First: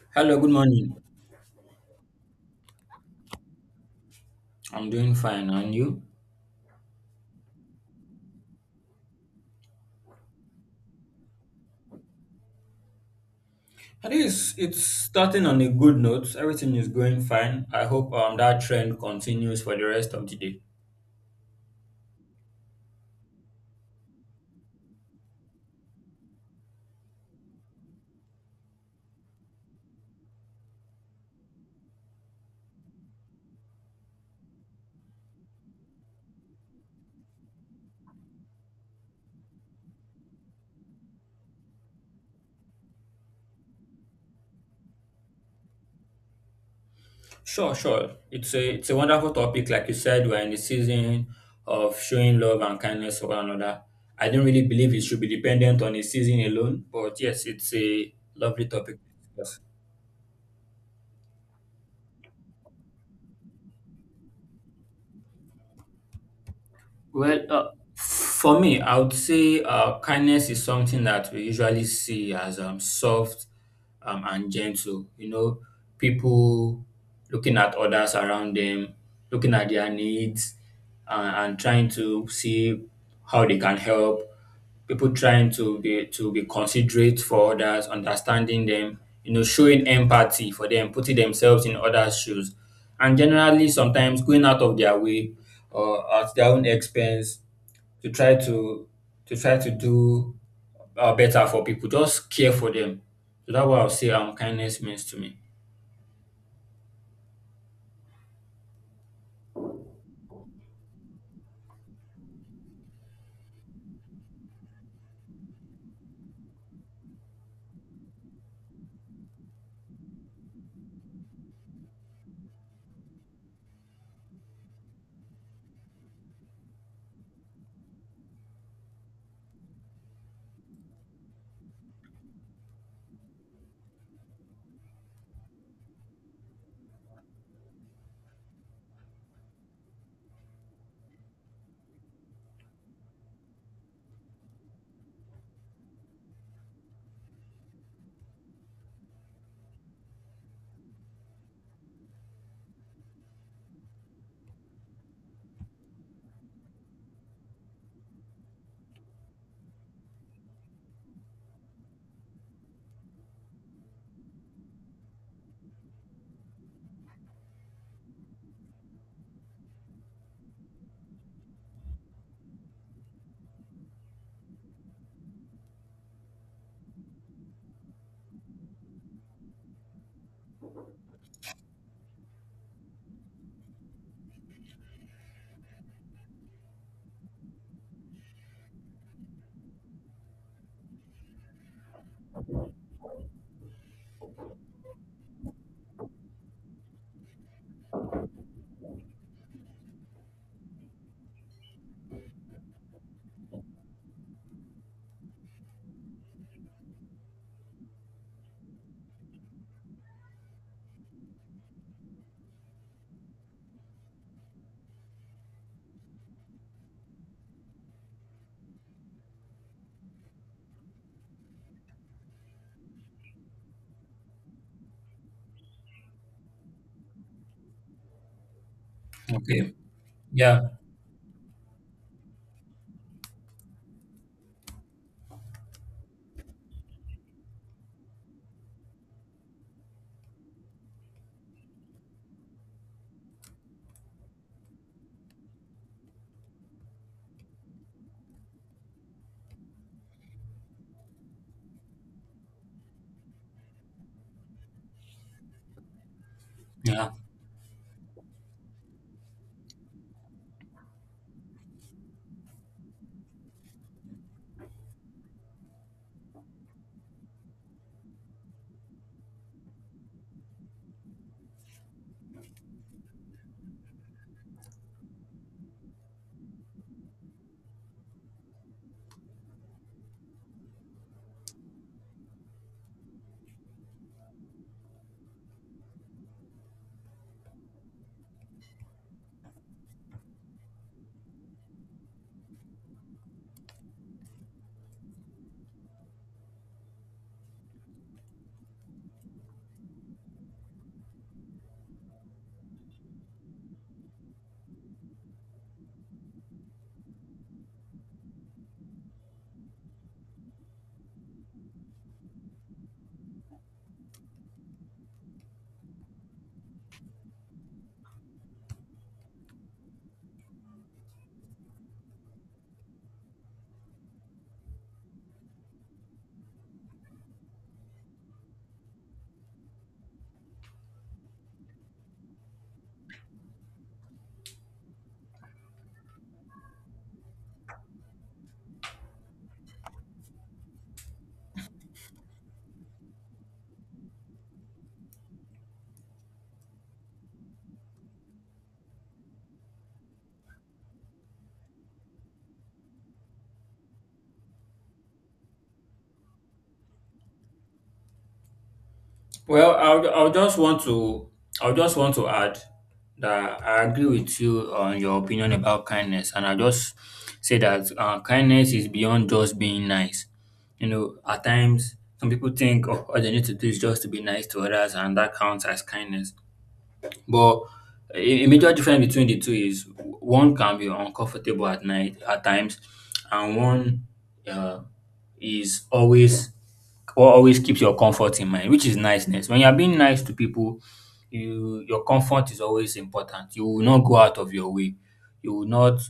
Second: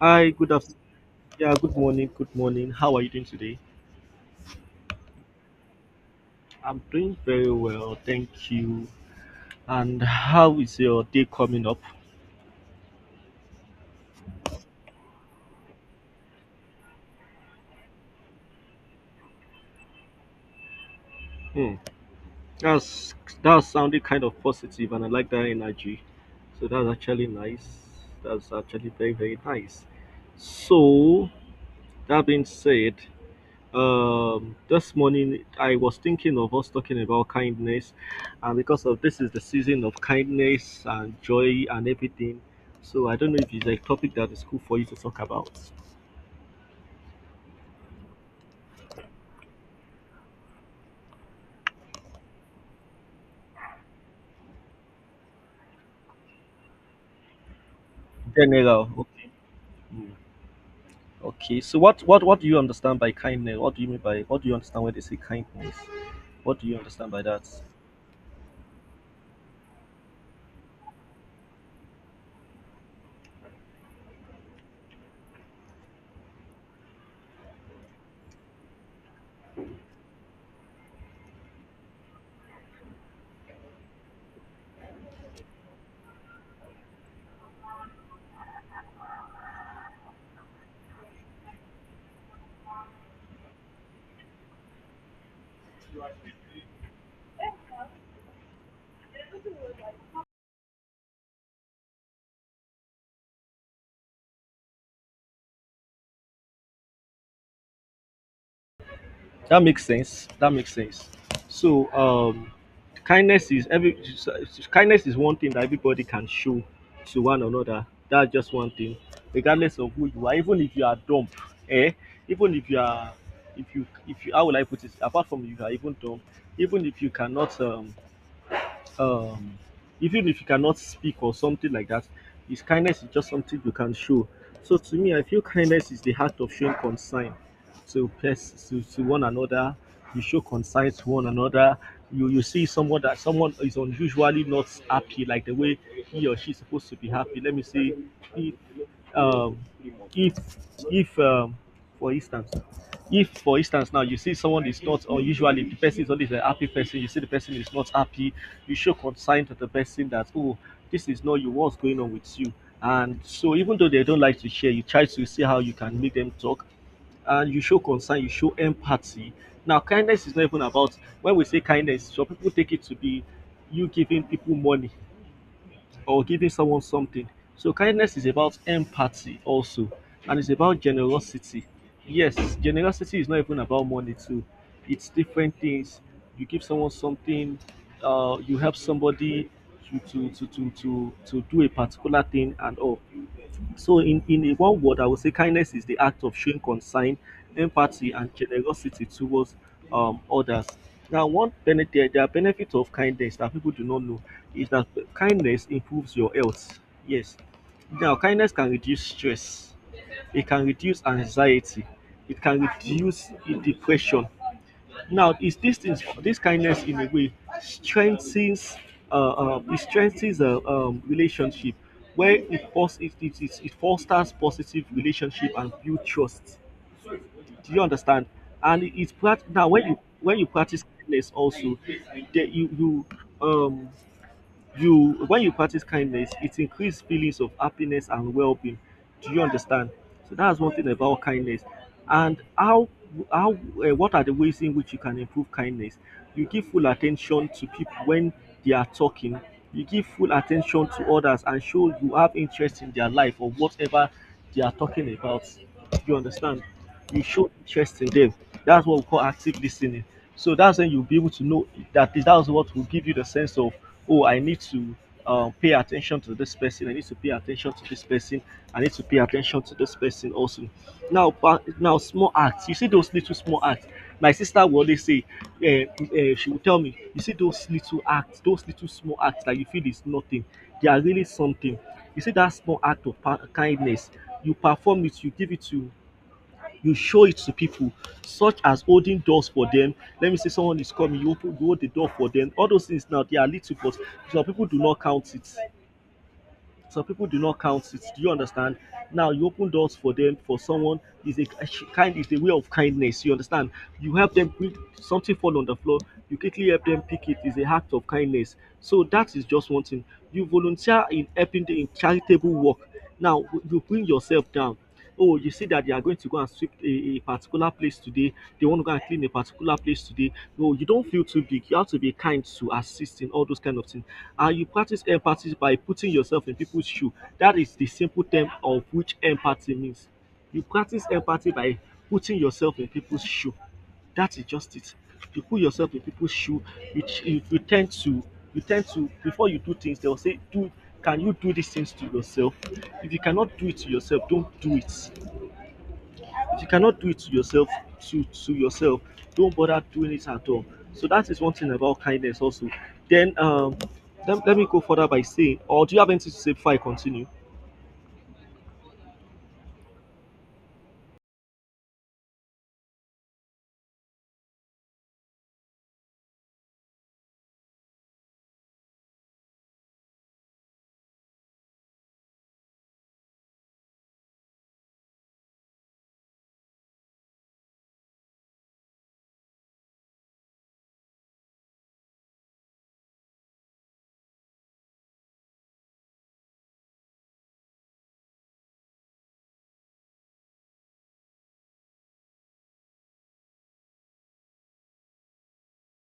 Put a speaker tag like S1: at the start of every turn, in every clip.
S1: Hi,
S2: Hello, good
S1: good afternoon.
S2: morning.
S1: Yeah, good morning. Good morning. How are you doing today?
S2: I'm doing fine, and you?
S1: I'm doing very well, thank you. And how is your day coming up?
S2: I think it's starting on a good note. Everything is going fine. I hope that trend continues for the rest of the day.
S1: Hmm. That's that sounded kind of positive, and I like that energy. So that's actually nice. That's actually very very nice. So that being said, this morning I was thinking of us talking about kindness, and because of this is the season of kindness and joy and everything, so I don't know if it's a topic that is cool for you to talk about.
S2: Sure, sure. It's a wonderful topic. Like you said, we're in the season of showing love and kindness for one another. I don't really believe it should be dependent on a season alone, but yes, it's a lovely
S1: General,
S2: topic.
S1: okay. Mm, okay. So what do you understand by kindness? What do you understand when they say kindness? What do you understand by
S2: Well,
S1: that?
S2: uh, for me, I would say kindness is something that we usually see as soft and gentle. You know, people looking at others around them, looking at their needs, and trying to see how they can help people trying to be considerate for others, understanding them, you know, showing empathy for them, putting themselves in others' shoes, and generally sometimes going out of their way or at their own expense to try to to try to do better for people. Just care for them. So that's what I'll say kindness means to me.
S1: That makes sense. That makes sense. So, kindness is kindness is one thing that everybody can show to one another. That's just one thing, regardless of who you are. Even if you are dumb, eh? Even if you are, if you, how will I put it? Apart from you are even dumb, even if you cannot um even if you cannot speak or something like that. His kindness is just something you can show. So to me, I feel kindness is the heart of showing concern to one another. You show concern to one another. You see someone that someone is unusually not happy, like the way he or she is supposed to be happy. Let me say, if um if if um for instance if for instance now you see someone is not, or usually the person is always a happy person, you see the person is not happy. You show concern to the person that, oh, this is not you, what's going on with you? And so even though they don't like to share, you try to see how you can make them talk, and you show concern, you show empathy. Now, kindness is not even about, when we say kindness, some people take it to be you giving people money or giving someone something. So kindness is about empathy also, and it's about generosity. Yes, generosity is not even about money too. It's different things. You give someone something, you help somebody to do a particular thing and all. So in one word, I would say kindness is the act of showing concern, empathy, and generosity towards others. Now, one benefit, there are benefits of kindness that people do not know, is that kindness improves your health. Yes. Now, kindness can reduce stress. It can reduce anxiety. It can reduce depression. Now, is this kindness in a way strengthens, it strengthens a relationship, where it, fos- it fosters positive relationship and build trust. Do you understand? And it, it's prat- now
S2: Okay.
S1: when you
S2: Yeah.
S1: practice kindness also, that you um you when you practice kindness, it increases feelings of happiness and well-being. Do you understand? So that's one thing about kindness. And how what are the ways in which you can improve kindness? You give full attention to people when they are talking. You give full attention to others and show you have interest in their life or whatever they are talking about. Do you understand?
S2: Yeah.
S1: You show interest in them. That's what we call active listening. So that's when you'll be able to know that that's what will give you the sense of, oh, I need to pay attention to this person. I need to pay attention to this person. I need to pay attention to this person also. Now, small acts. You see those little small acts. My sister will always say, eh, eh, she will tell me, you see those little acts, those little small acts that you feel is nothing. They are really something. You see that small act of kindness. You perform it. You show it to people, such as holding doors for them. Let me say someone is coming, you hold the door for them. All those things now, they are little, but some people do not count it. Some people do not count it. Do you understand? Now you open doors for them. For someone is a way of kindness. You understand? You help them, bring something fall on the floor, you quickly help them pick it. Is a act of kindness. So that is just one thing. You volunteer in helping, the in charitable work. Now you bring yourself down, oh, you see that they are going to go and sweep a particular place today. They want to go and clean a particular place today. No, you don't feel too big. You have to be kind to assist in all those kind of things. And you practice empathy by putting yourself in people's shoe. That is the simple term of which empathy means. You practice empathy by putting yourself in people's shoe. That is just it. You put yourself in people's shoe, which you tend to, before you do things, they will say, Do can you do these things to yourself? If you cannot do it to yourself, don't do it. If you cannot do it to yourself, to yourself, don't bother doing it at all. So that is one thing about kindness also. Then, let me go further by saying, or do you have anything to say before I continue?
S2: Well, I'll just want to I'll just want to add that I agree with you on your opinion about kindness, and I just say that kindness is beyond just being nice. You know, at times some people think oh, all they need to do is just to be nice to others, and that counts as kindness. But a major difference between the two is one can be uncomfortable at night at times, and one uh, is always or always keeps your comfort in mind, which is niceness. When you're being nice to people, you your comfort is always important. You will not go out of your way. You will not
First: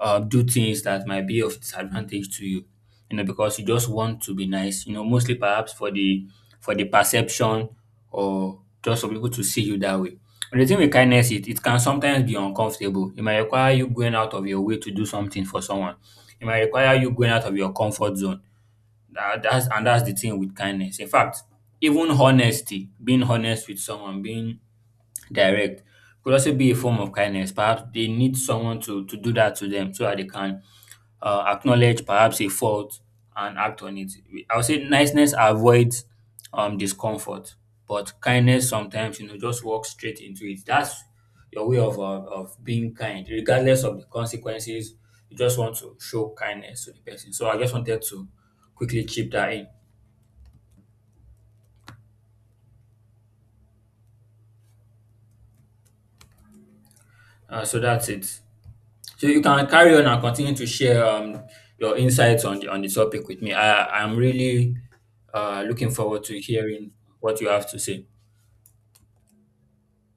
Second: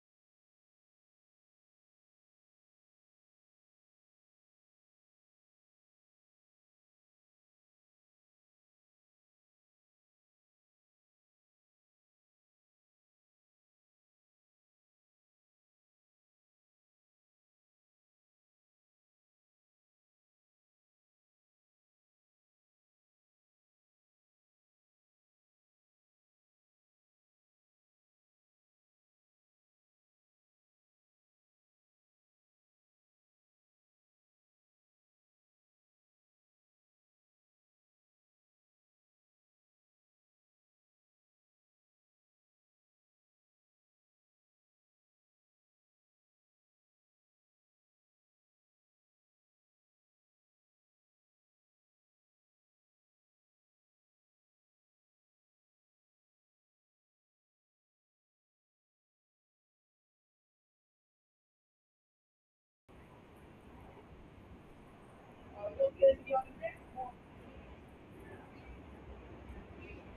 S2: do things that might be of disadvantage to you, you know, because you just want to be nice, you know, mostly perhaps for the perception or just for people to see you that way. But the thing with kindness, it can sometimes be uncomfortable. It might require you going out of your way to do something for someone. It might require you going out of your comfort zone. That's and that's the thing with kindness. In fact, even honesty, being honest with someone, being direct, could also be a form of kindness. Perhaps they need someone to do that to them so that they can acknowledge perhaps a fault and act on it. I would say niceness avoids discomfort, but kindness sometimes you know just walk straight into it. That's your way of being kind, regardless of the consequences. You just want to show kindness to the person. So I just wanted to quickly chip that in. So that's it. So you can carry on and continue to share your insights on the topic with me. I'm really looking forward to hearing what you have to say.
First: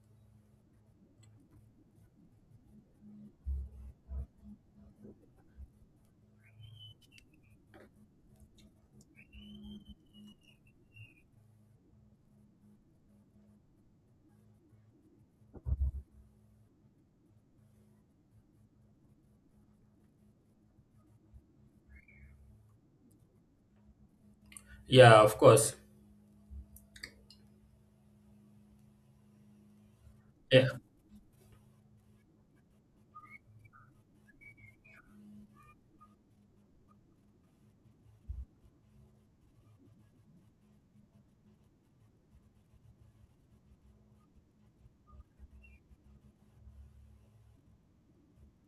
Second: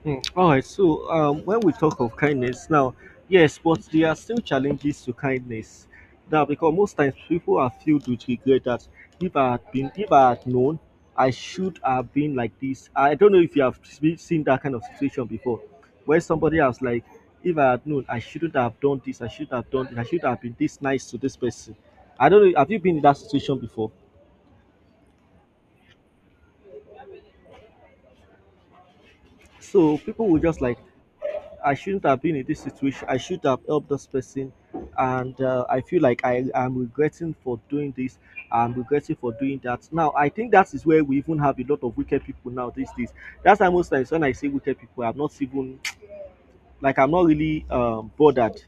S1: Mm. All right. So when we talk of kindness now, yes, but there are still challenges to kindness. Now, because most times people are filled with regret that, if I had known, I should have been like this. I don't know if you have seen that kind of situation before, where somebody else like, if I had known, I shouldn't have done this. I should have done. This, I should have been this nice to this person. I don't know. Have you been in that situation before?
S2: Yeah, of course.
S1: So people will just
S2: Yeah.
S1: like, I shouldn't have been in this situation. I should have helped this person, and I feel like I am regretting for doing this. I'm regretting for doing that. Now, I think that is where we even have a lot of wicked people now these days. That's why most times when I say wicked people, I'm not really bothered.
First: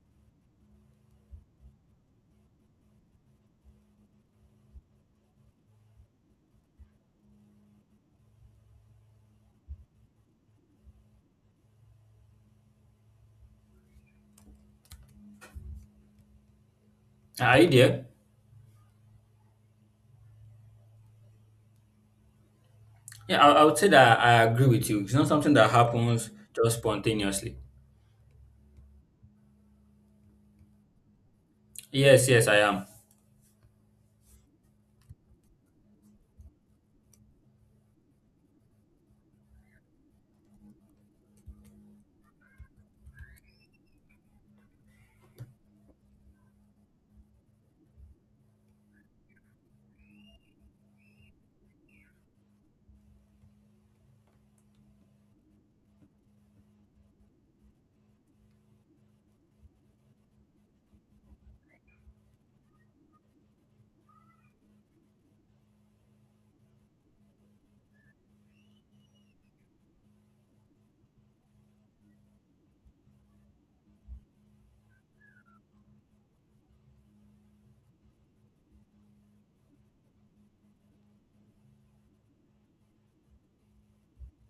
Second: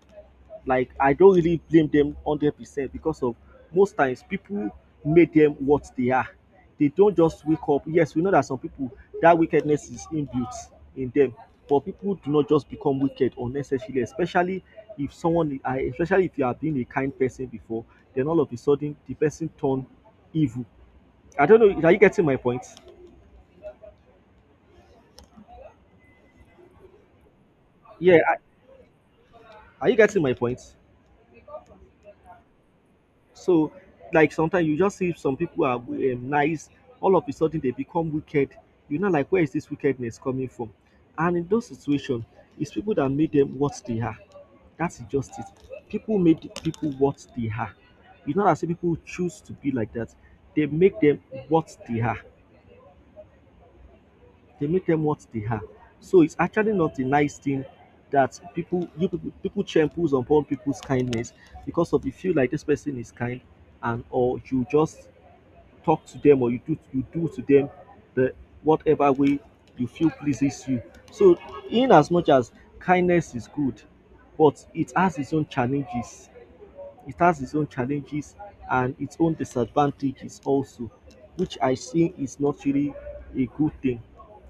S1: Like I don't really blame them 100%, because of, most times people make them what they are. They don't just wake up. Yes, we know that some people, that wickedness is inbuilt in them, but people do not just become wicked unnecessarily, especially if someone, I- especially if you have been a kind person
S2: Are you
S1: before,
S2: there?
S1: then all of a sudden the person turn evil. I don't know. Are you getting my point?
S2: Yeah, I would say that I agree with you. It's not something that happens just spontaneously.
S1: Yeah. Are you getting my point?
S2: Yes, yes, I am.
S1: So, like sometimes you just see some people are nice, all of a sudden they become wicked. You know, like, where is this wickedness coming from? And in those situations, it's people that made them what they are. That's injustice. People made people what they are. You know, that say people choose to be like that. They make them what they are. They make them what they are. So it's actually not a nice thing that people champles upon people's kindness, because of, you feel like this person is kind, and, or you just talk to them, or you do to them the whatever way you feel pleases you. So in as much as kindness is good, but it has its own challenges. It has its own challenges and its own disadvantages also, which I see is not really a good thing.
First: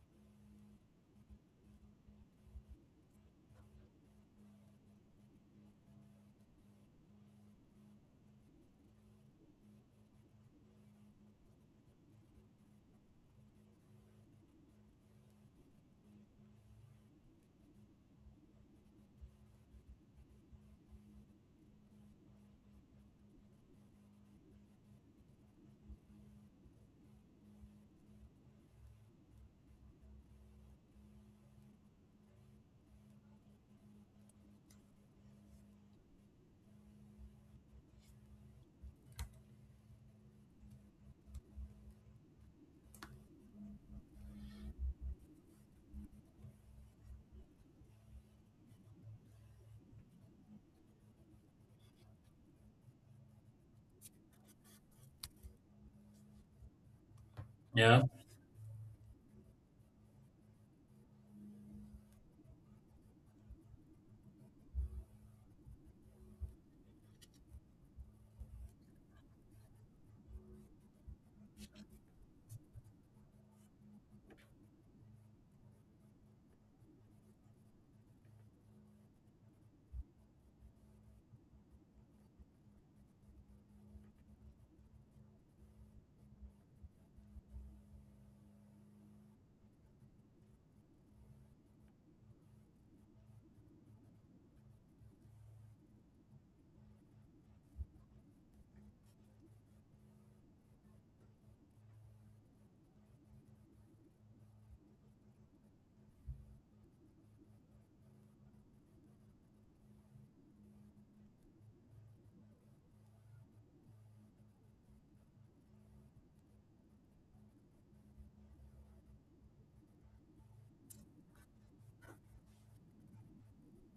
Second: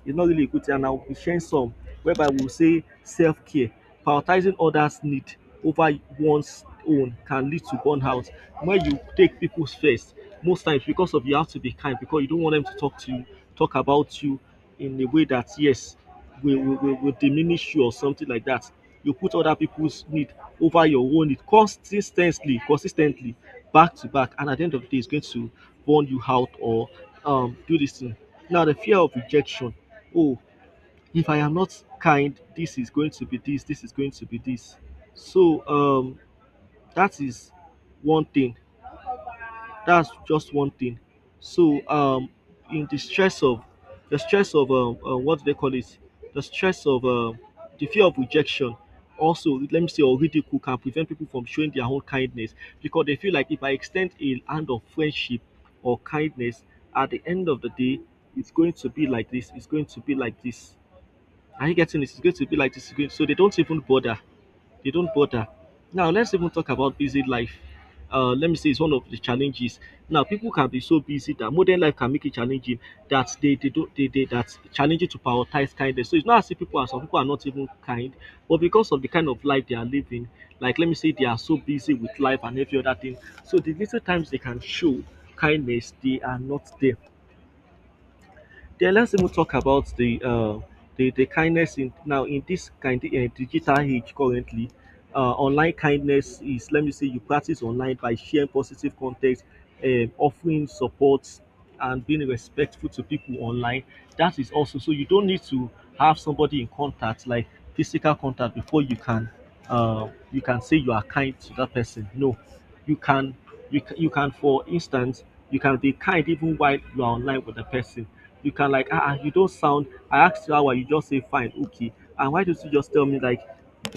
S1: It's not really a good thing, and I'll be sharing some, whereby we'll say self care, prioritizing others' need over one's own can lead to burnout. When you take people's first, most times because of, you have to be kind because you don't want them to talk to you, talk about you in a way that, yes, will diminish you or something like that. You put other people's need over your own need consistently, consistently, back to back, and at the end of the day, it's going to burn you out or, do this thing. Now, the fear of rejection. Oh, if I am not kind, this is going to be this, this is going to be this. So, that is one thing. That's just one thing. So in the stress of, what do they call it, the stress of, the fear of rejection. Also, let me say, or ridicule can prevent people from showing their own kindness because they feel like if I extend a hand of friendship or kindness, at the end of the day,
S2: Yeah.
S1: it's going to be like this. It's going to be like this. Are you getting this? It's going to be like this. So they don't even bother, they don't bother. Now let's even talk about busy life. Let me say it's one of the challenges. Now people can be so busy that modern life can make it challenging that they don't they that's challenging to prioritize kindness. So it's not as if people are some people are not even kind, but because of the kind of life they are living, like let me say they are so busy with life and every other thing. So the little times they can show kindness, they are not there. Yeah, let's even talk about the the kindness in now in this kind digital age currently. Online kindness is, let me say, you practice online by sharing positive content, offering support, and being respectful to people online. That is also, so you don't need to have somebody in contact like physical contact before you can say you are kind to that person. No, you can you can, you can, for instance, you can be kind even while you are online with the person. You can like, ah ah, you don't sound. I asked you how are you, just say fine, okay, and why don't you just tell me like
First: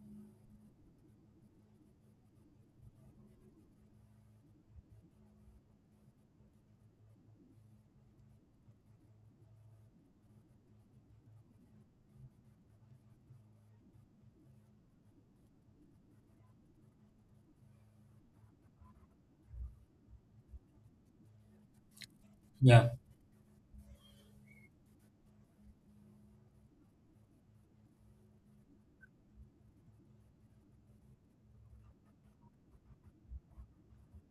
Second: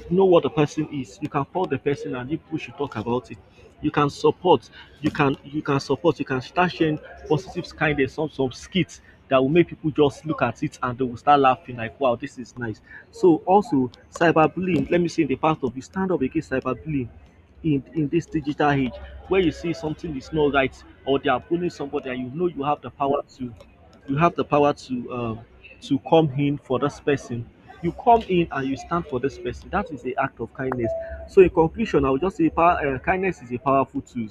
S1: you know what the person is. You can call the person and you push you talk about it. You can support, you can support, you can start sharing positive kind of some skits that will make people just look at it and they will start laughing like wow, this is nice. So also cyberbullying, let me say, in the part of you stand up against cyberbullying in this digital age, where you see something is not right or they are bullying somebody and you know you have
S2: Yeah.
S1: the power to, you have the power to come in for this person, you come in and you stand for this person. That is the act of kindness. So in conclusion, I would just say power kindness is a powerful tool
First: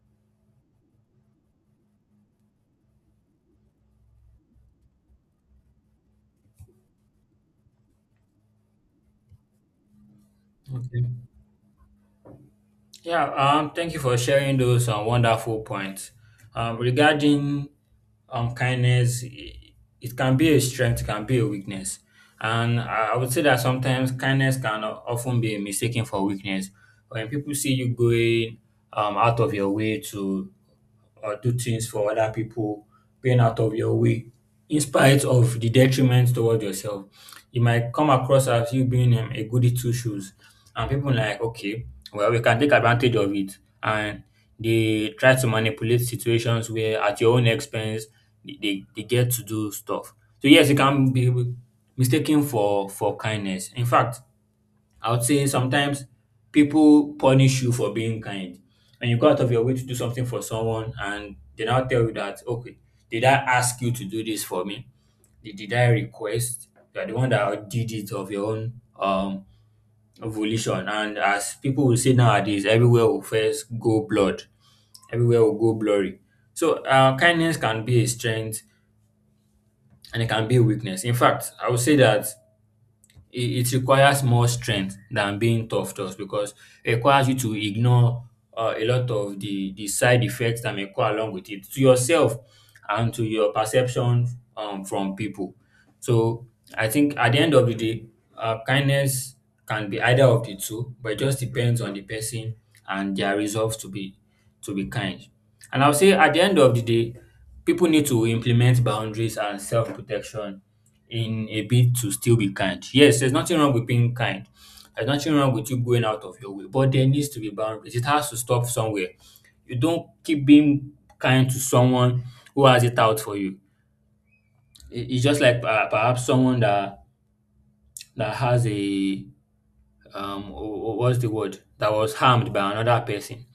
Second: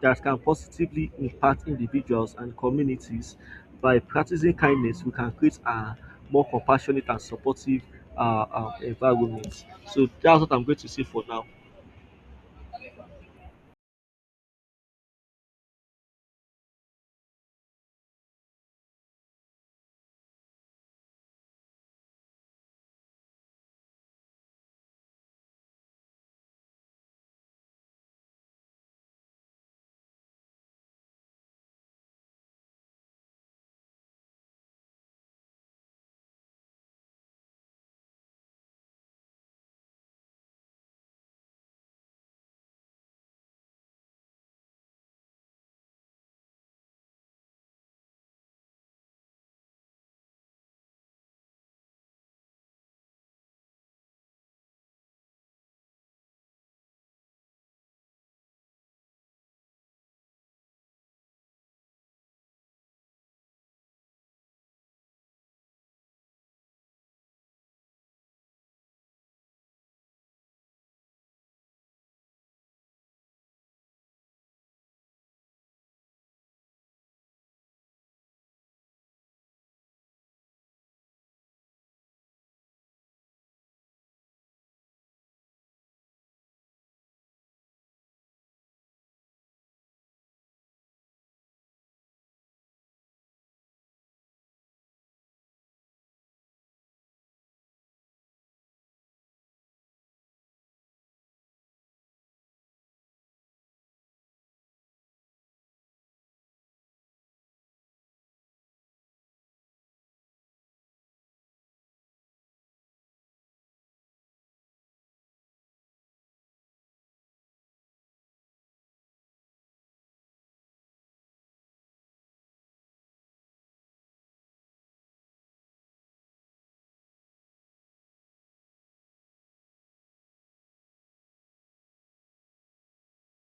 S1: that can positively impact individuals and communities. By practicing kindness we can create a more compassionate and supportive environment. So that's what I'm going to say
S2: Okay.
S1: for now.
S2: Yeah, thank you for sharing those wonderful points. Regarding kindness, it can be a strength, it can be a weakness. And I would say that sometimes kindness can often be mistaken for weakness. When people see you going out of your way to or do things for other people, being out of your way, in spite of the detriment towards yourself you might come across as you being a goody two shoes. And people like, okay, well, we can take advantage of it. And they try to manipulate situations where at your own expense they get to do stuff. So yes, it can be mistaken for kindness. In fact, I would say sometimes people punish you for being kind. And you go out of your way to do something for someone and they now tell you that, okay, did I ask you to do this for me? Did I request? You are the one that did it of your own um volition. And as people will say nowadays, everywhere will first go blood, everywhere will go blurry. So kindness can be a strength and it can be a weakness. In fact, I would say that it requires more strength than being tough just because it requires you to ignore a lot of the side effects that may go along with it to yourself and to your perception from people. So I think at the end of the day kindness can be either of the two, but it just depends on the person and their resolve to be kind. And I'll say at the end of the day people need to implement boundaries and self-protection in a bid to still be kind. Yes, there's nothing wrong with being kind. There's nothing wrong with you going out of your way, but there needs to be boundaries. It has to stop somewhere. You don't keep being kind to someone who has it out for you. It's just like perhaps someone that that has a um wh- what's the word that was harmed by another person,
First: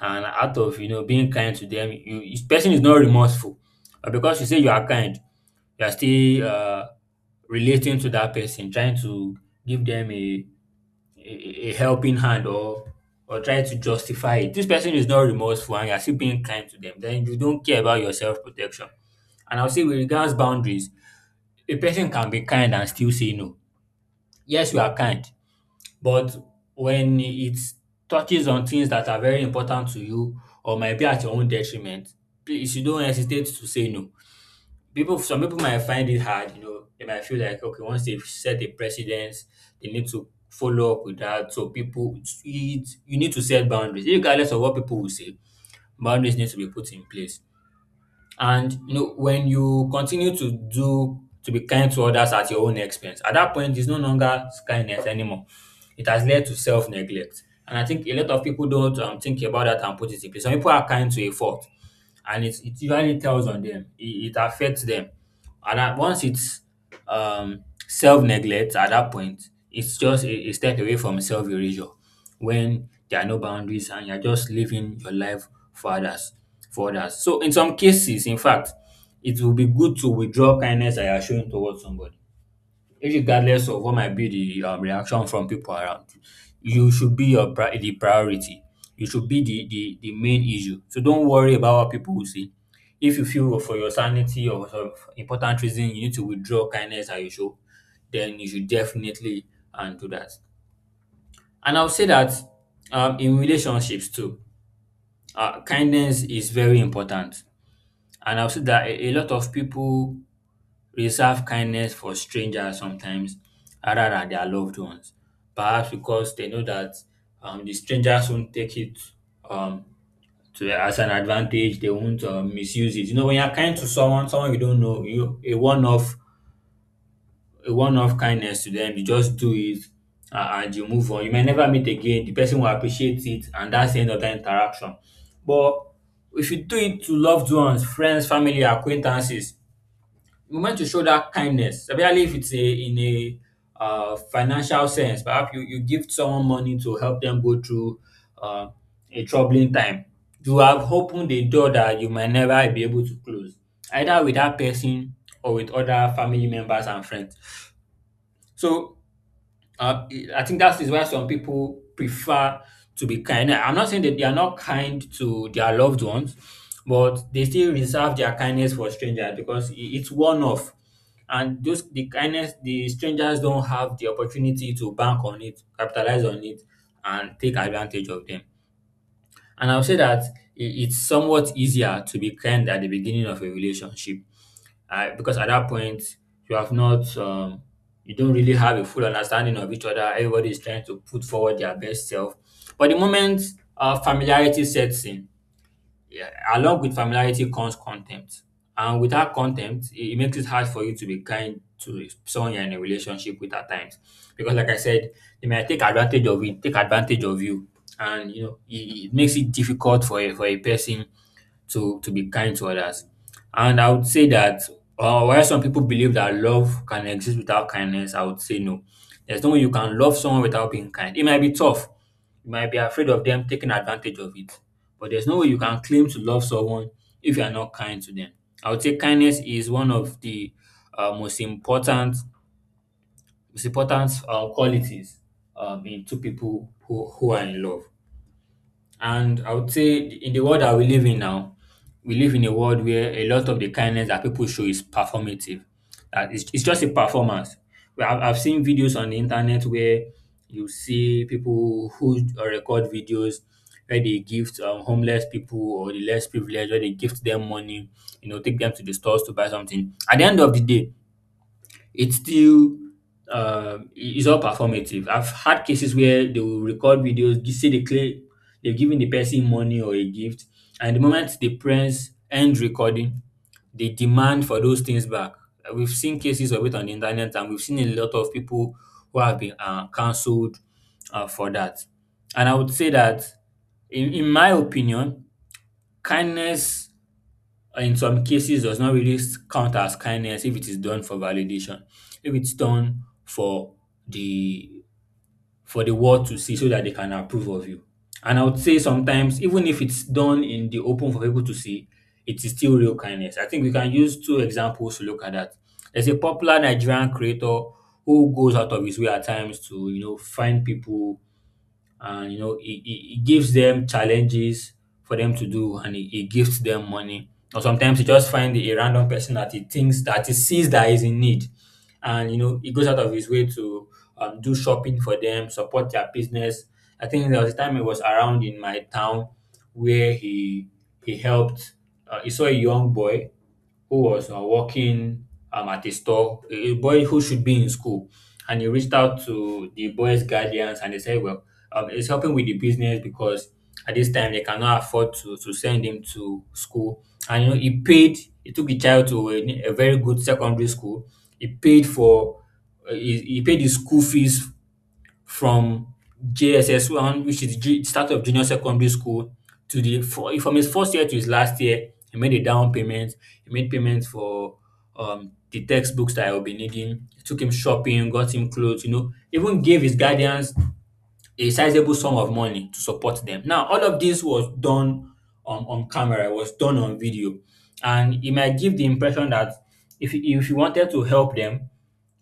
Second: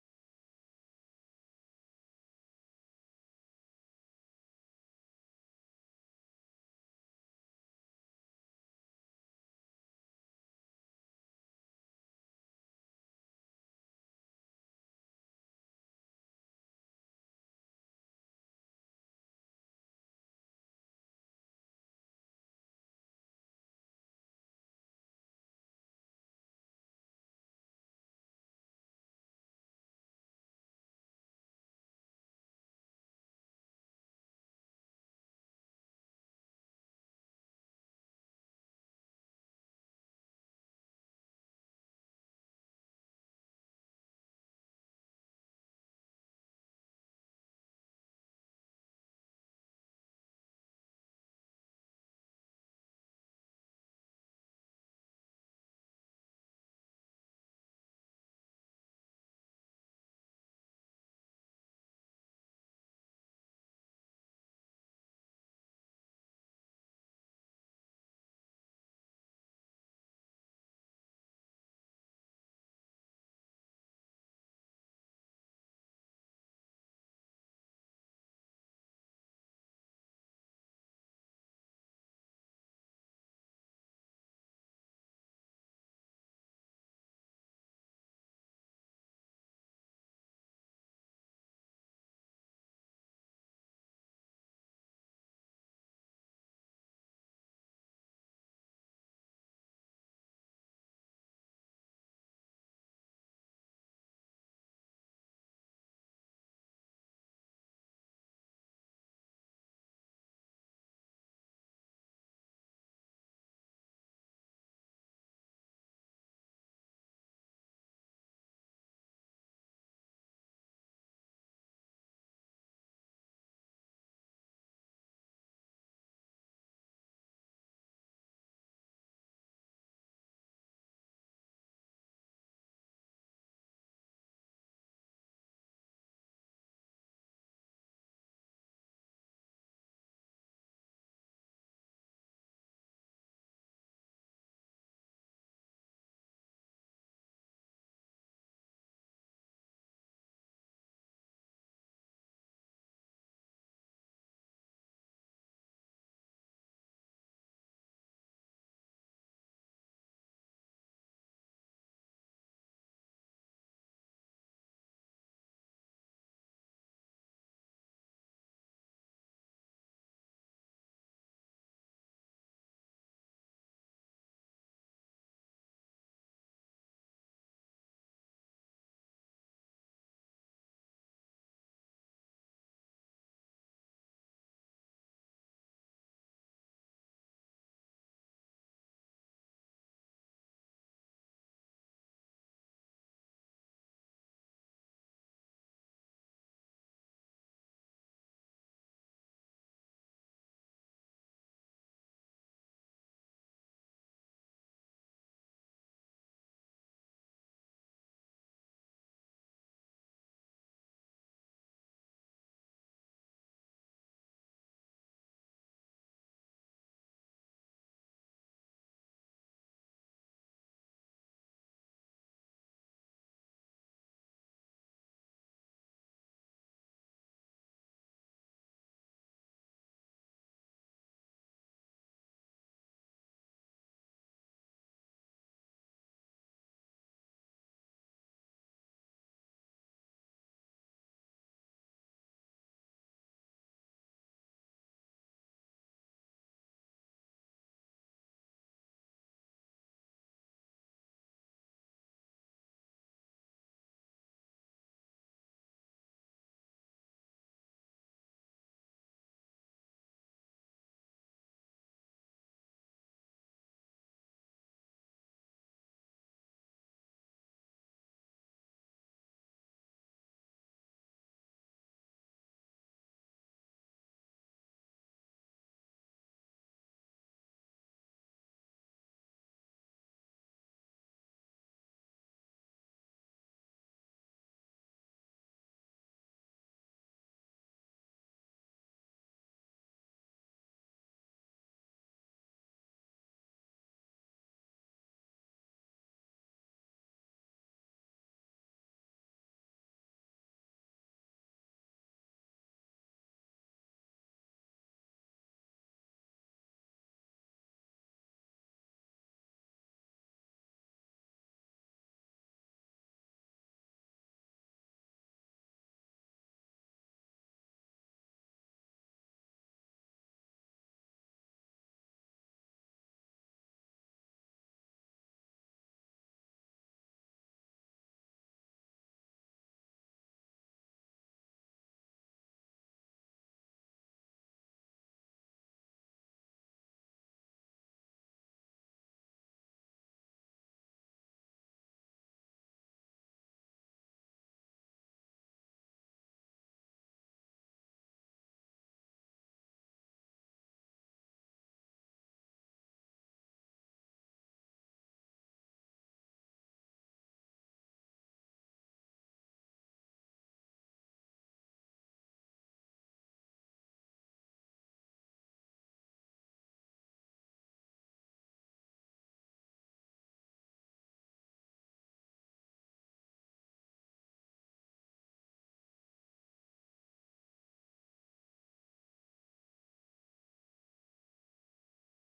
S2: and out of you know being kind to them, you this person is not remorseful, but because you say you are kind, you are still relating to that person, trying to give them a a helping hand or try to justify it. This person is not remorseful and you're still being kind to them. Then you don't care about your self-protection. And I'll say with regards boundaries, a person can be kind and still say no. Yes, you are kind, but when it touches on things that are very important to you or might be at your own detriment, please you don't hesitate to say no. People, some people might find it hard, you know, they might feel like okay once they've set a precedent they need to follow up with that. So people, it, you need to set boundaries regardless of what people will say. Boundaries need to be put in place, and you know when you continue to do to be kind to others at your own expense at that point it's no longer kindness anymore. It has led to self-neglect, and I think a lot of people don't think about that and put it in place. Some people are kind to a fault, and it usually tells on them. It affects them. And at once it's self-neglect at that point, it's just a step away from self-erasure when there are no boundaries and you're just living your life for others, for others. So in some cases, in fact, it will be good to withdraw kindness that you're showing towards somebody regardless of what might be the reaction from people around, you should be your the priority. You should be the main issue. So don't worry about what people will say. If you feel for your sanity or for important reason you need to withdraw kindness as you should, then you should definitely do that. And I'll say that in relationships too, kindness is very important. And I'll say that a lot of people reserve kindness for strangers sometimes rather than their loved ones. Perhaps because they know that the strangers won't take it um, to as an advantage. They won't misuse it. You know, when you're kind to someone, someone you don't know, you a one-off kindness to them. You just do it and you move on. You may never meet again. The person will appreciate it, and that's the end of that interaction. But if you do it to loved ones, friends, family, acquaintances, you meant to show that kindness, especially if it's a in a financial sense. Perhaps you give someone money to help them go through uh, a troubling time. You have opened a door that you might never be able to close, either with that person or with other family members and friends. So uh, I think that is why some people prefer to be kind. I'm not saying that they are not kind to their loved ones, but they still reserve their kindness for strangers because it's one off. And those the kindness the strangers don't have the opportunity to bank on it, capitalize on it, and take advantage of them. And I'll say that it's somewhat easier to be kind at the beginning of a relationship because at that point you have not you don't really have a full understanding of each other. Everybody is trying to put forward their best self, but the moment familiarity sets in, yeah, along with familiarity comes contempt. And without contempt, it makes it hard for you to be kind to someone you're in a relationship with at times, because like I said, they might take advantage of it, take advantage of you. And you know it makes it difficult for a person to be kind to others. And I would say that while some people believe that love can exist without kindness, I would say no. There's no way you can love someone without being kind. It might be tough. You might be afraid of them taking advantage of it. But there's no way you can claim to love someone if you are not kind to them. I would say kindness is one of the uh, most important most important qualities in two people who are in love. And I would say in the world that we live in now, we live in a world where a lot of the kindness that people show is performative. That it's just a performance. Well, I've seen videos on the internet where you see people who record videos where they gift homeless people or the less privileged, where they gift them money, you know, take them to the stores to buy something. At the end of the day, it's still it's all performative. I've had cases where they will record videos, just say they claim they've given the person money or a gift, and the moment the parents end recording, they demand for those things back. We've seen cases of it on the internet, and we've seen a lot of people who have been cancelled for that. And I would say that, in my opinion, kindness in some cases does not really count as kindness if it is done for validation, if it's done the for the world to see so that they can approve of you. And I would say sometimes even if it's done in the open for people to see, it is still real kindness. I think we can use two examples to look at that. There's a popular Nigerian creator who goes out of his way at times to, you know, find people, and you know it gives them challenges for them to do, and it gives them money. Or sometimes you just find a random person that he thinks that he sees that is in need, and you know, he goes out of his way to do shopping for them, support their business. I think there was a time he was around in my town where he helped he saw a young boy who was working at a store, a boy who should be in school. And he reached out to the boy's guardians, and they said, well, he's helping with the business because at this time they cannot afford to send him to school. And you know, he paid, he took the child to a very good secondary school. He paid for, he paid his school fees from JSS1, which is start of junior secondary school, to the for from his first year to his last year. He made a down payment. He made payments for the textbooks that I will be needing. He took him shopping, got him clothes. You know, even gave his guardians a sizable sum of money to support them. Now, all of this was done on camera, was done on video, and it might give the impression that if he wanted to help them,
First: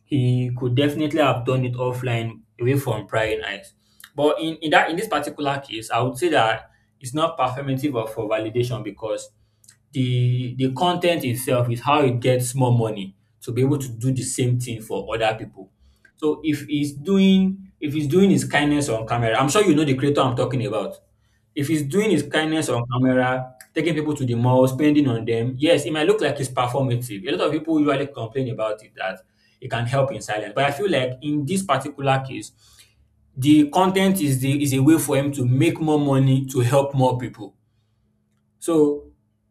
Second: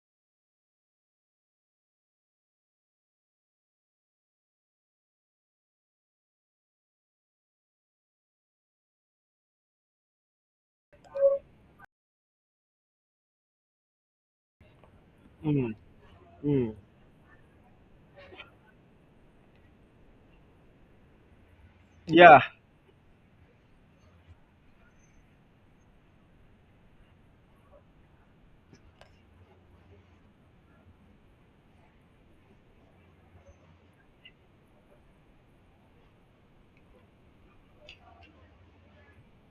S2: he could definitely have done it offline away from prying eyes. But in this particular case, I would say that it's not performative or for validation, because the content itself is how it gets more money to be able to do the same thing for other people.
S1: mm,
S2: So
S1: mm,
S2: if he's doing his kindness on camera, I'm sure you know the creator I'm talking about. If he's doing his
S1: yeah.
S2: kindness on camera, taking people to the mall, spending on them, yes, it might look like it's performative. A lot of people usually complain about it that it can help in silence. But I feel like in this particular case, the content is the is a way for him to make more money to help more people. So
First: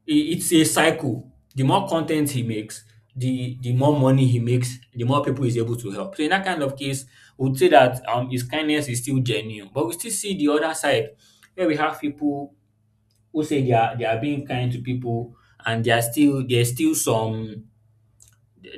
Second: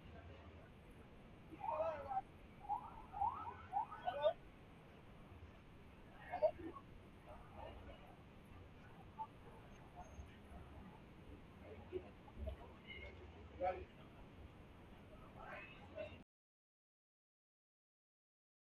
S2: it's a cycle. The more content he makes, the more money he makes, the more people he's able to help. So in that kind of case, we would say that his kindness is still genuine. But we still see the other side where we have people who say they are being kind to people, and they are still there's still some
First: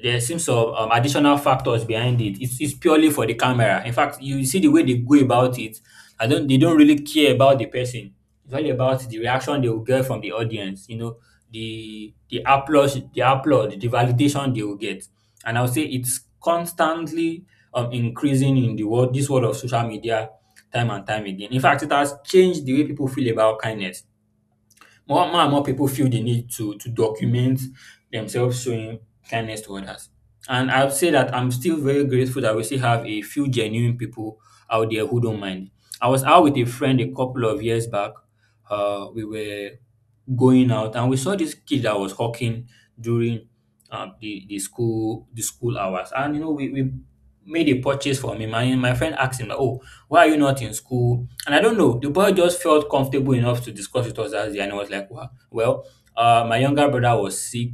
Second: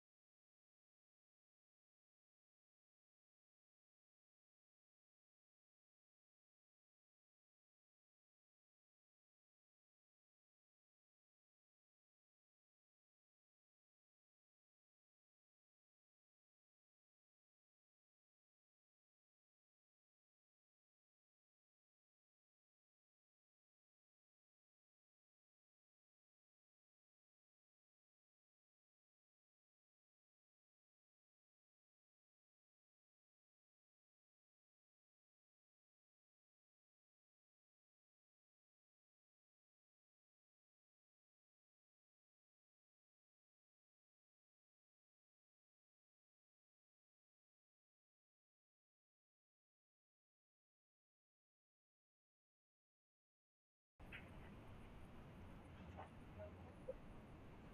S2: there seems some additional factors behind it. It's purely for the camera. In fact, you see the way they go about it. I don't. They don't really care about the person. It's all about the reaction they will get from the audience. You know, the applause, the applaud, the validation they will get. And I'll say it's constantly increasing in the world. This world of social media, time and time again. In fact, it has changed the way people feel about kindness. More, more and more people feel the need to document themselves showing kindness to others. And I'd say that I'm still very grateful that we still have a few genuine people out there who don't mind. I was out with a friend a couple of years back. We were going out, and we saw this kid that was hawking during the school the school hours. And you know we made a purchase for him, and my friend asked him like, oh, why are you not in school? And I don't know, the boy just felt comfortable enough to discuss with us that day, and he was like, wow, well, my younger brother was sick,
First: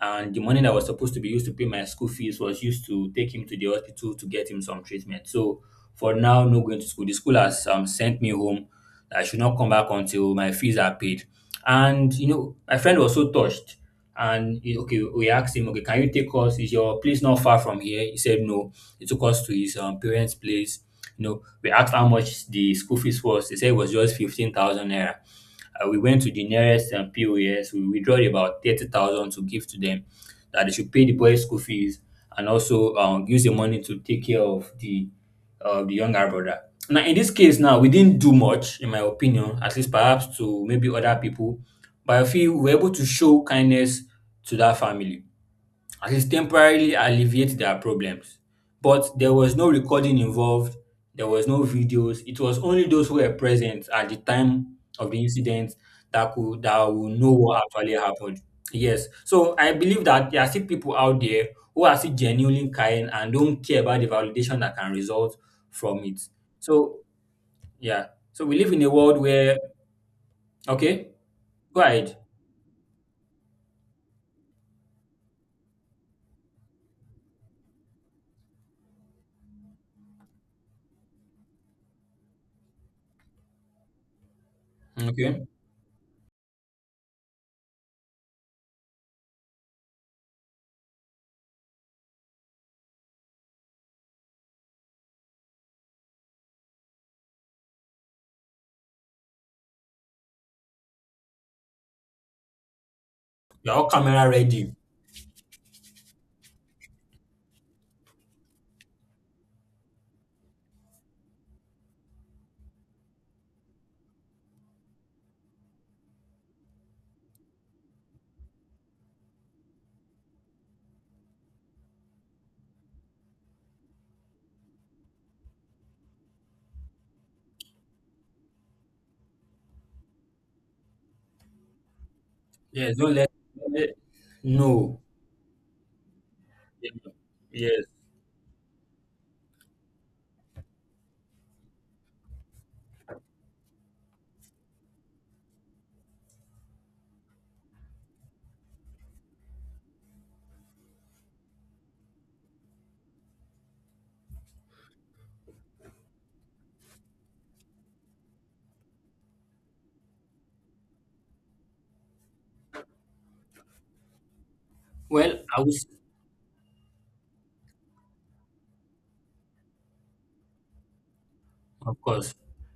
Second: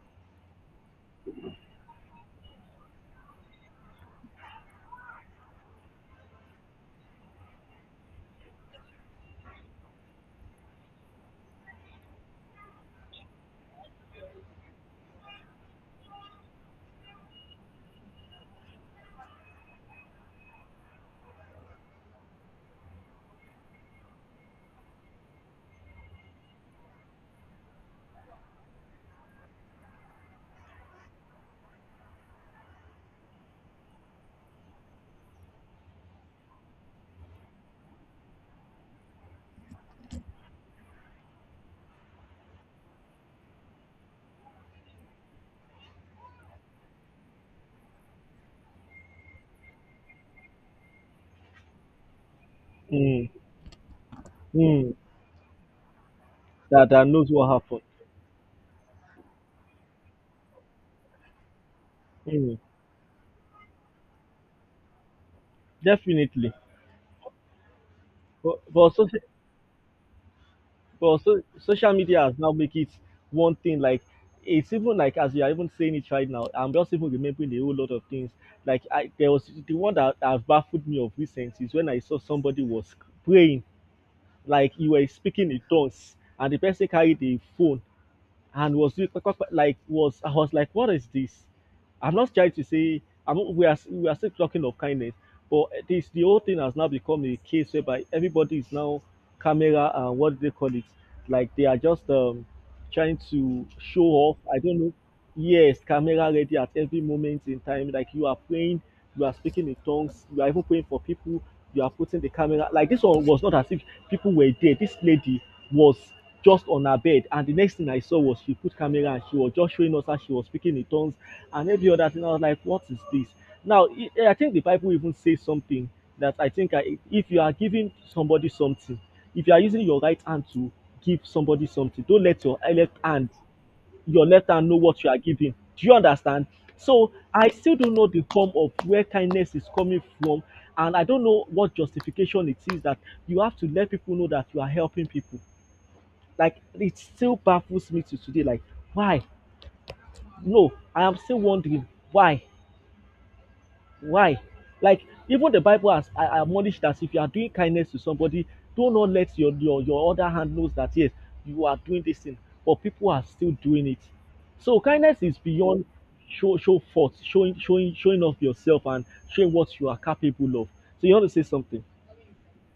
S2: and the money that was supposed to be used to pay my school fees was used to take him to the hospital to get him some treatment. So for now no going to school, the school has sent me home. I should not come back until my fees are paid. And you know, my friend was so touched. Okay, we asked him, okay, can you take us? Is your place not far from here? He said no. He took us to his parents' place. You know, we asked how much the school fees was. He said it was just 15,000 naira. We went to the nearest POS. We withdrew about 30,000 to give to them that they should pay the boys' school fees and also use the money to take care of the younger brother. Now, in this case, now we didn't do much, in my opinion, at least perhaps to maybe other people, but I feel we we're able to show kindness to that family, at least temporarily alleviate their problems. But there was no recording involved, there was no videos. It was only those who
S1: mm,
S2: were present at the time
S1: mm,
S2: of the incident that could that
S1: that, that
S2: will
S1: knows
S2: know
S1: what
S2: what
S1: happened.
S2: actually happened. Yes. So I believe that there are still people out there who are still
S1: Mm,
S2: genuinely kind and don't care about the validation that can result from it.
S1: definitely.
S2: So yeah. So we
S1: but,
S2: live
S1: but
S2: in a
S1: also,
S2: world where okay,
S1: well, so
S2: go
S1: social
S2: ahead.
S1: media has now make it one thing. Like, it's even like as you are even saying it right now, I'm just even remembering a whole lot of things. Like, I there was the one that has baffled me of recent is when I saw somebody was praying, like you were
S2: Okay.
S1: speaking in tongues, and the person carried a phone and was doing, like, was, I was like, what is this? I'm not trying to say I'm not— we are, we are still talking of kindness, but this, the whole thing has now become a case whereby everybody is now camera and what do they call it? Like they are just trying to
S2: You're all
S1: show
S2: camera
S1: off. I
S2: ready.
S1: don't know. Yes, camera ready at every moment in time. Like you are praying, you are speaking in tongues, you are even praying for people, you are putting the camera. Like this one was not as if people were there. This lady was just on her bed and the next thing I saw was she put camera and she was just showing us how she was speaking in tongues and every other thing. I was like, what is this? Now, I I think the Bible even says something that, I think, if you are giving somebody something, if you are using your right hand to give somebody something, don't let your
S2: Yes,
S1: left
S2: don't let
S1: hand,
S2: let-
S1: your left hand know
S2: no.
S1: what you are giving. Do you understand?
S2: Yeah.
S1: So I still
S2: Yes.
S1: don't know the form of where kindness is coming from, and I don't know what justification it is that you have to let people know that you are helping people. Like it still baffles me till today. Like, why? No, I am still wondering why, why. Like, even the Bible has a- admonished that if you are doing kindness to somebody, do not let your your other hand knows that yes, you are doing this thing, but people are still doing it. So kindness
S2: Well,
S1: is
S2: I would,
S1: beyond show forth, showing showing off yourself and showing what you are capable of. So you want to say something?
S2: of course.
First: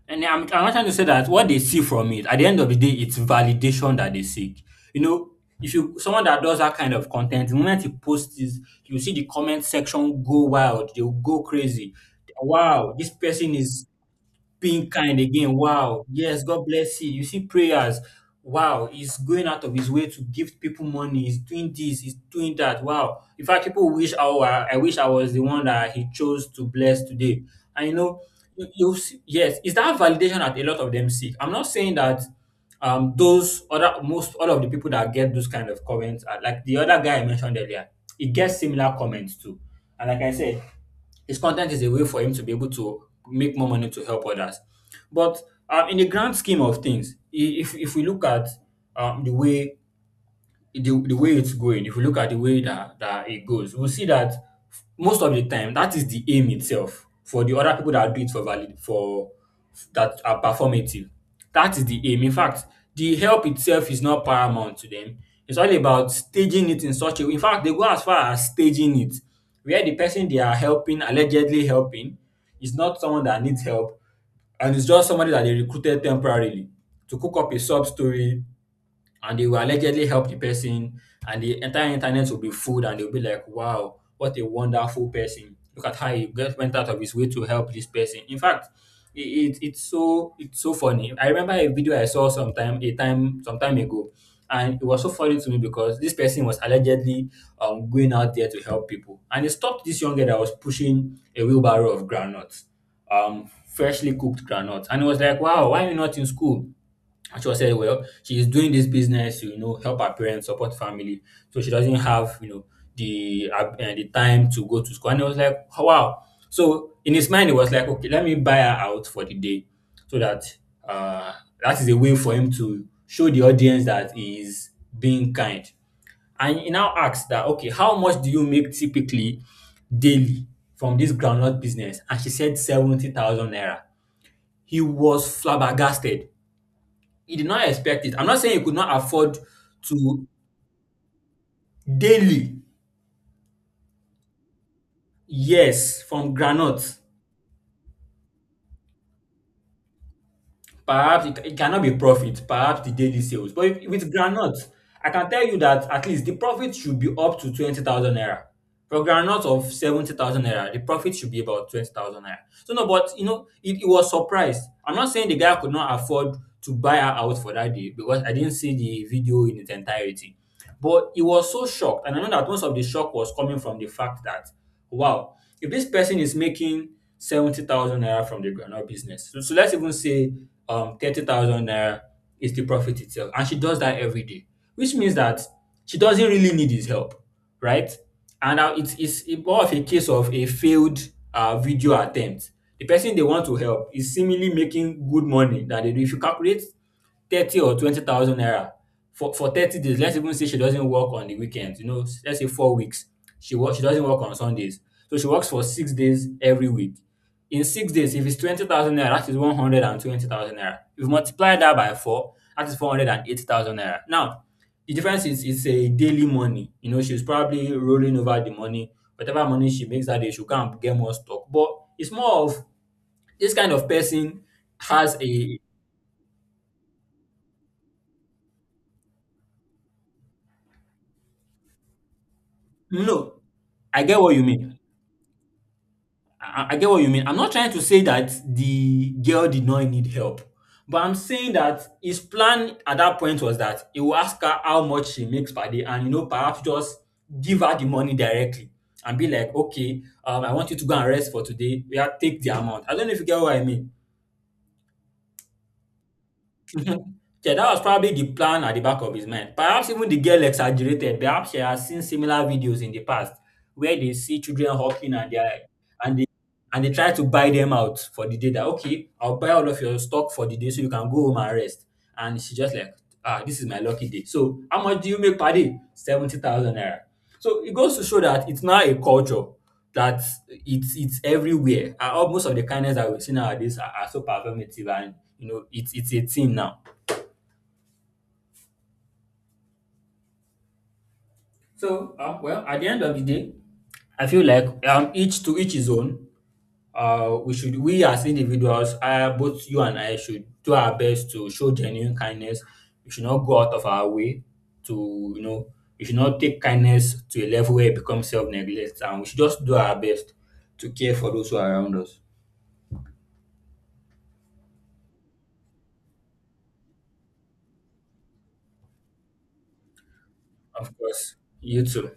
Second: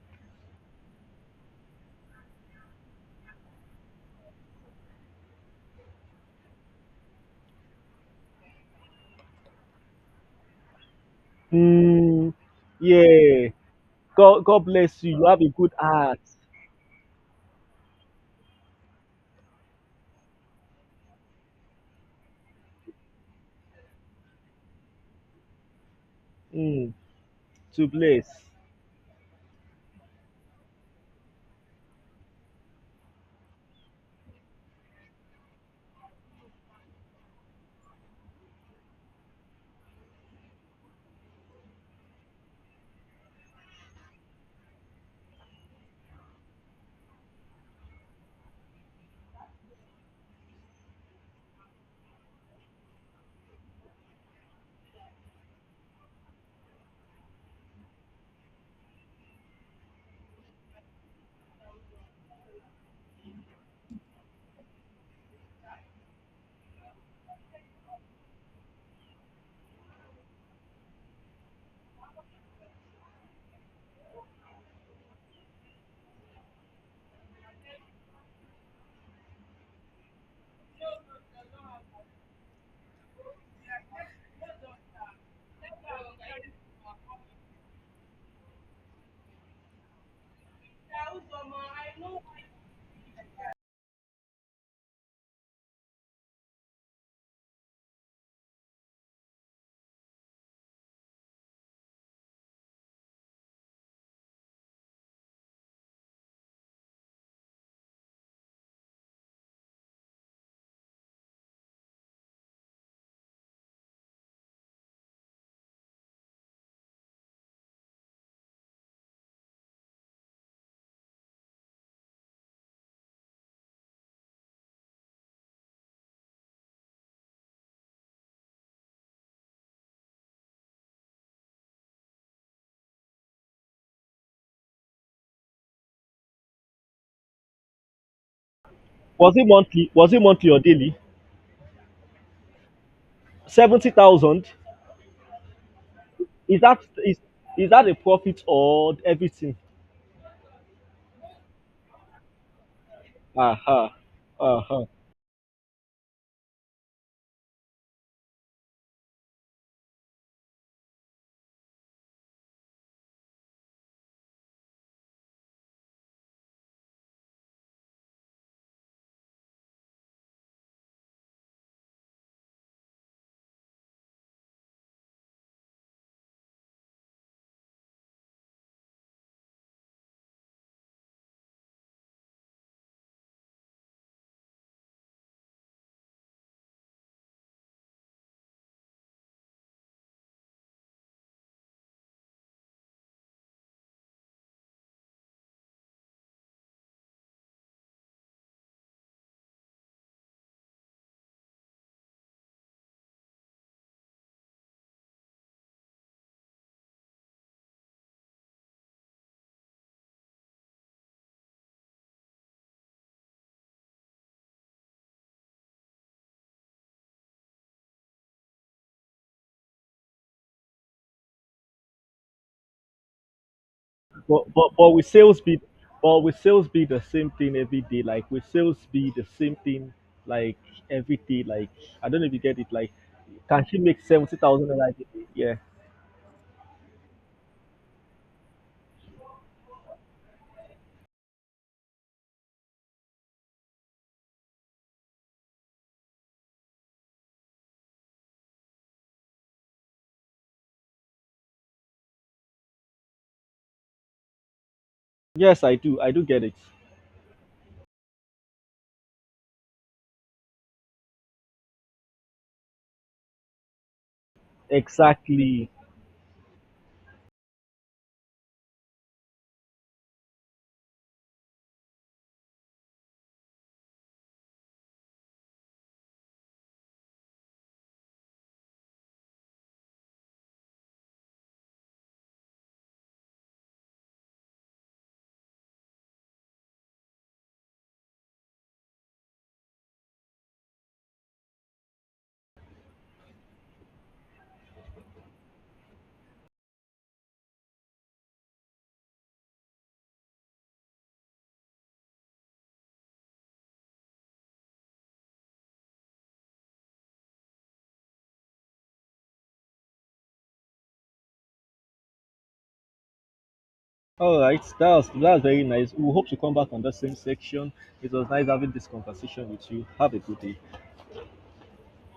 S2: And I'm not trying to say that what they see from it, at the end of the day, it's validation that they seek. You know, if you someone that does that kind of content, the moment you post this, you see the comment section go wild, they'll go crazy.
S1: Mm,
S2: Wow, this
S1: yeah.
S2: person is
S1: God, God
S2: being
S1: bless you.
S2: kind
S1: You have a
S2: again.
S1: good
S2: Wow.
S1: heart.
S2: Yes, God bless you. You see prayers. Wow, he's going out of his way to give people money. He's doing this, he's doing that. Wow. In fact, people wish I wish I was the one that he chose to
S1: Mm.
S2: bless today. And
S1: To
S2: you know,
S1: place.
S2: you see, yes, it's that validation that a lot of them seek? I'm not saying that those other most all of the people that get those kind of comments are like the other guy I mentioned earlier, he gets similar comments too. And like I said, his content is a way for him to be able to make more money to help others. But in the grand scheme of things, if we look at the way the way it's going. If you look at the way that it goes, we'll see that most of the time that is the aim itself for the other people that do it for valid for that are performative. That is the aim. In fact, the help itself is not paramount to them. It's all about staging it in such a way. In fact, they go as far as staging it, where the person they are helping, allegedly helping, is not someone that needs help, and it's just somebody that they recruited temporarily to cook up a sub story, and they will allegedly help the person, and the entire internet will be fooled, and they'll be like, wow, what a wonderful person, look at how he just went out of his way to help this person. In fact, it's so funny. I remember a video I saw some time ago, and it was so funny to me because this person was allegedly going out there to help people, and it stopped this young girl that was pushing a wheelbarrow of groundnuts, freshly cooked groundnuts, and it was like, wow, why are you not in school? And she was said, well, she's doing this business to, you know, help her parents, support family. So she doesn't have, you know, the time to go to school. And I was like, oh, wow. So in his mind, it was like, okay, let me buy her out for the day so that uh, that is a way for him to show the audience that he is being kind. And he now asks that, okay, how much do you make typically daily from this groundnut business? And she said 70,000 naira. He was flabbergasted, he did not expect it. I'm not saying he could not
S1: Was
S2: afford
S1: it monthly? Was it
S2: to
S1: monthly or daily?
S2: daily,
S1: 70,000.
S2: yes, from
S1: Is that,
S2: groundnut.
S1: is is that a profit or everything?
S2: Perhaps it cannot be profit, perhaps the daily sales. But
S1: Uh-huh.
S2: with groundnut,
S1: Uh-huh.
S2: I can tell you that at least the profit should be up to 20,000 naira. For groundnut of 70,000 naira, the profit should be about 20,000 naira. So, no, but you know, it was surprised. I'm not saying the guy could not afford to buy her out for that day because I didn't see the video in its entirety. But he was so shocked, and I know that most of the shock was coming from the fact that, wow, if this person is making 70,000 naira from the groundnut business. So, let's even say 30,000 naira is the profit itself, and she does that every day, which means that she doesn't really need his help, right? And now it's more of a case of a failed video attempt. The person they want to help is seemingly making good money that they do. If you calculate 30 or 20,000 naira for 30 days, let's even say she doesn't work on the weekends, you know, let's say 4 weeks. She work she doesn't work on Sundays, so she works for 6 days every week. In 6 days, if it's 20,000 naira, that is 120,000 naira. If you multiply that by four, that is 480,000 naira. Now the difference is it's a daily money, you know, she's probably rolling over the money. Whatever money she makes that day, she go and get more stock. But it's more of, this kind of person
S1: But with
S2: has
S1: sales
S2: a—
S1: be, but with sales be the same thing every day. Like with sales be the same thing, like every day. Like I don't know if you get it. Like,
S2: No,
S1: can she make
S2: I get what
S1: seventy
S2: you
S1: thousand
S2: mean.
S1: a day? Yeah.
S2: I get what you mean. I'm not trying to say that the girl did not need help, but I'm saying that his plan at that point was that he will ask her how much she makes per day, and you know, perhaps just give her the money directly, and be like, okay, I want you to go and rest for today. Yeah, take the amount. I don't know if you get what I mean.
S1: Yes, I do. I do get it.
S2: Mhm. Yeah, that was probably the plan at the back of his mind. Perhaps even the girl exaggerated. Perhaps she has seen similar videos in the past where they see children hawking, and they are,
S1: Exactly.
S2: and they and they try to buy them out for the day that, okay, I'll buy all of your stock for the day so you can go home and rest. And she's just like, ah, this is my lucky day. So how much do you make per day? 70,000 naira. So it goes to show that it's now a culture that it's everywhere. And most of the kindness that we see nowadays are so performative, and you know it's a thing now. So well, at the end of the day, I feel like each to each his own. We as individuals, both you and I, should do our best to show genuine kindness. We should not go out of our way to, you know, we should not take kindness to a level where it becomes self neglect, and we should just do our best to care for those who are around us.
S1: All right, that's very nice. We hope to come back on that same section. It was nice having this conversation with you. Have a good day.
S2: Of course. You too.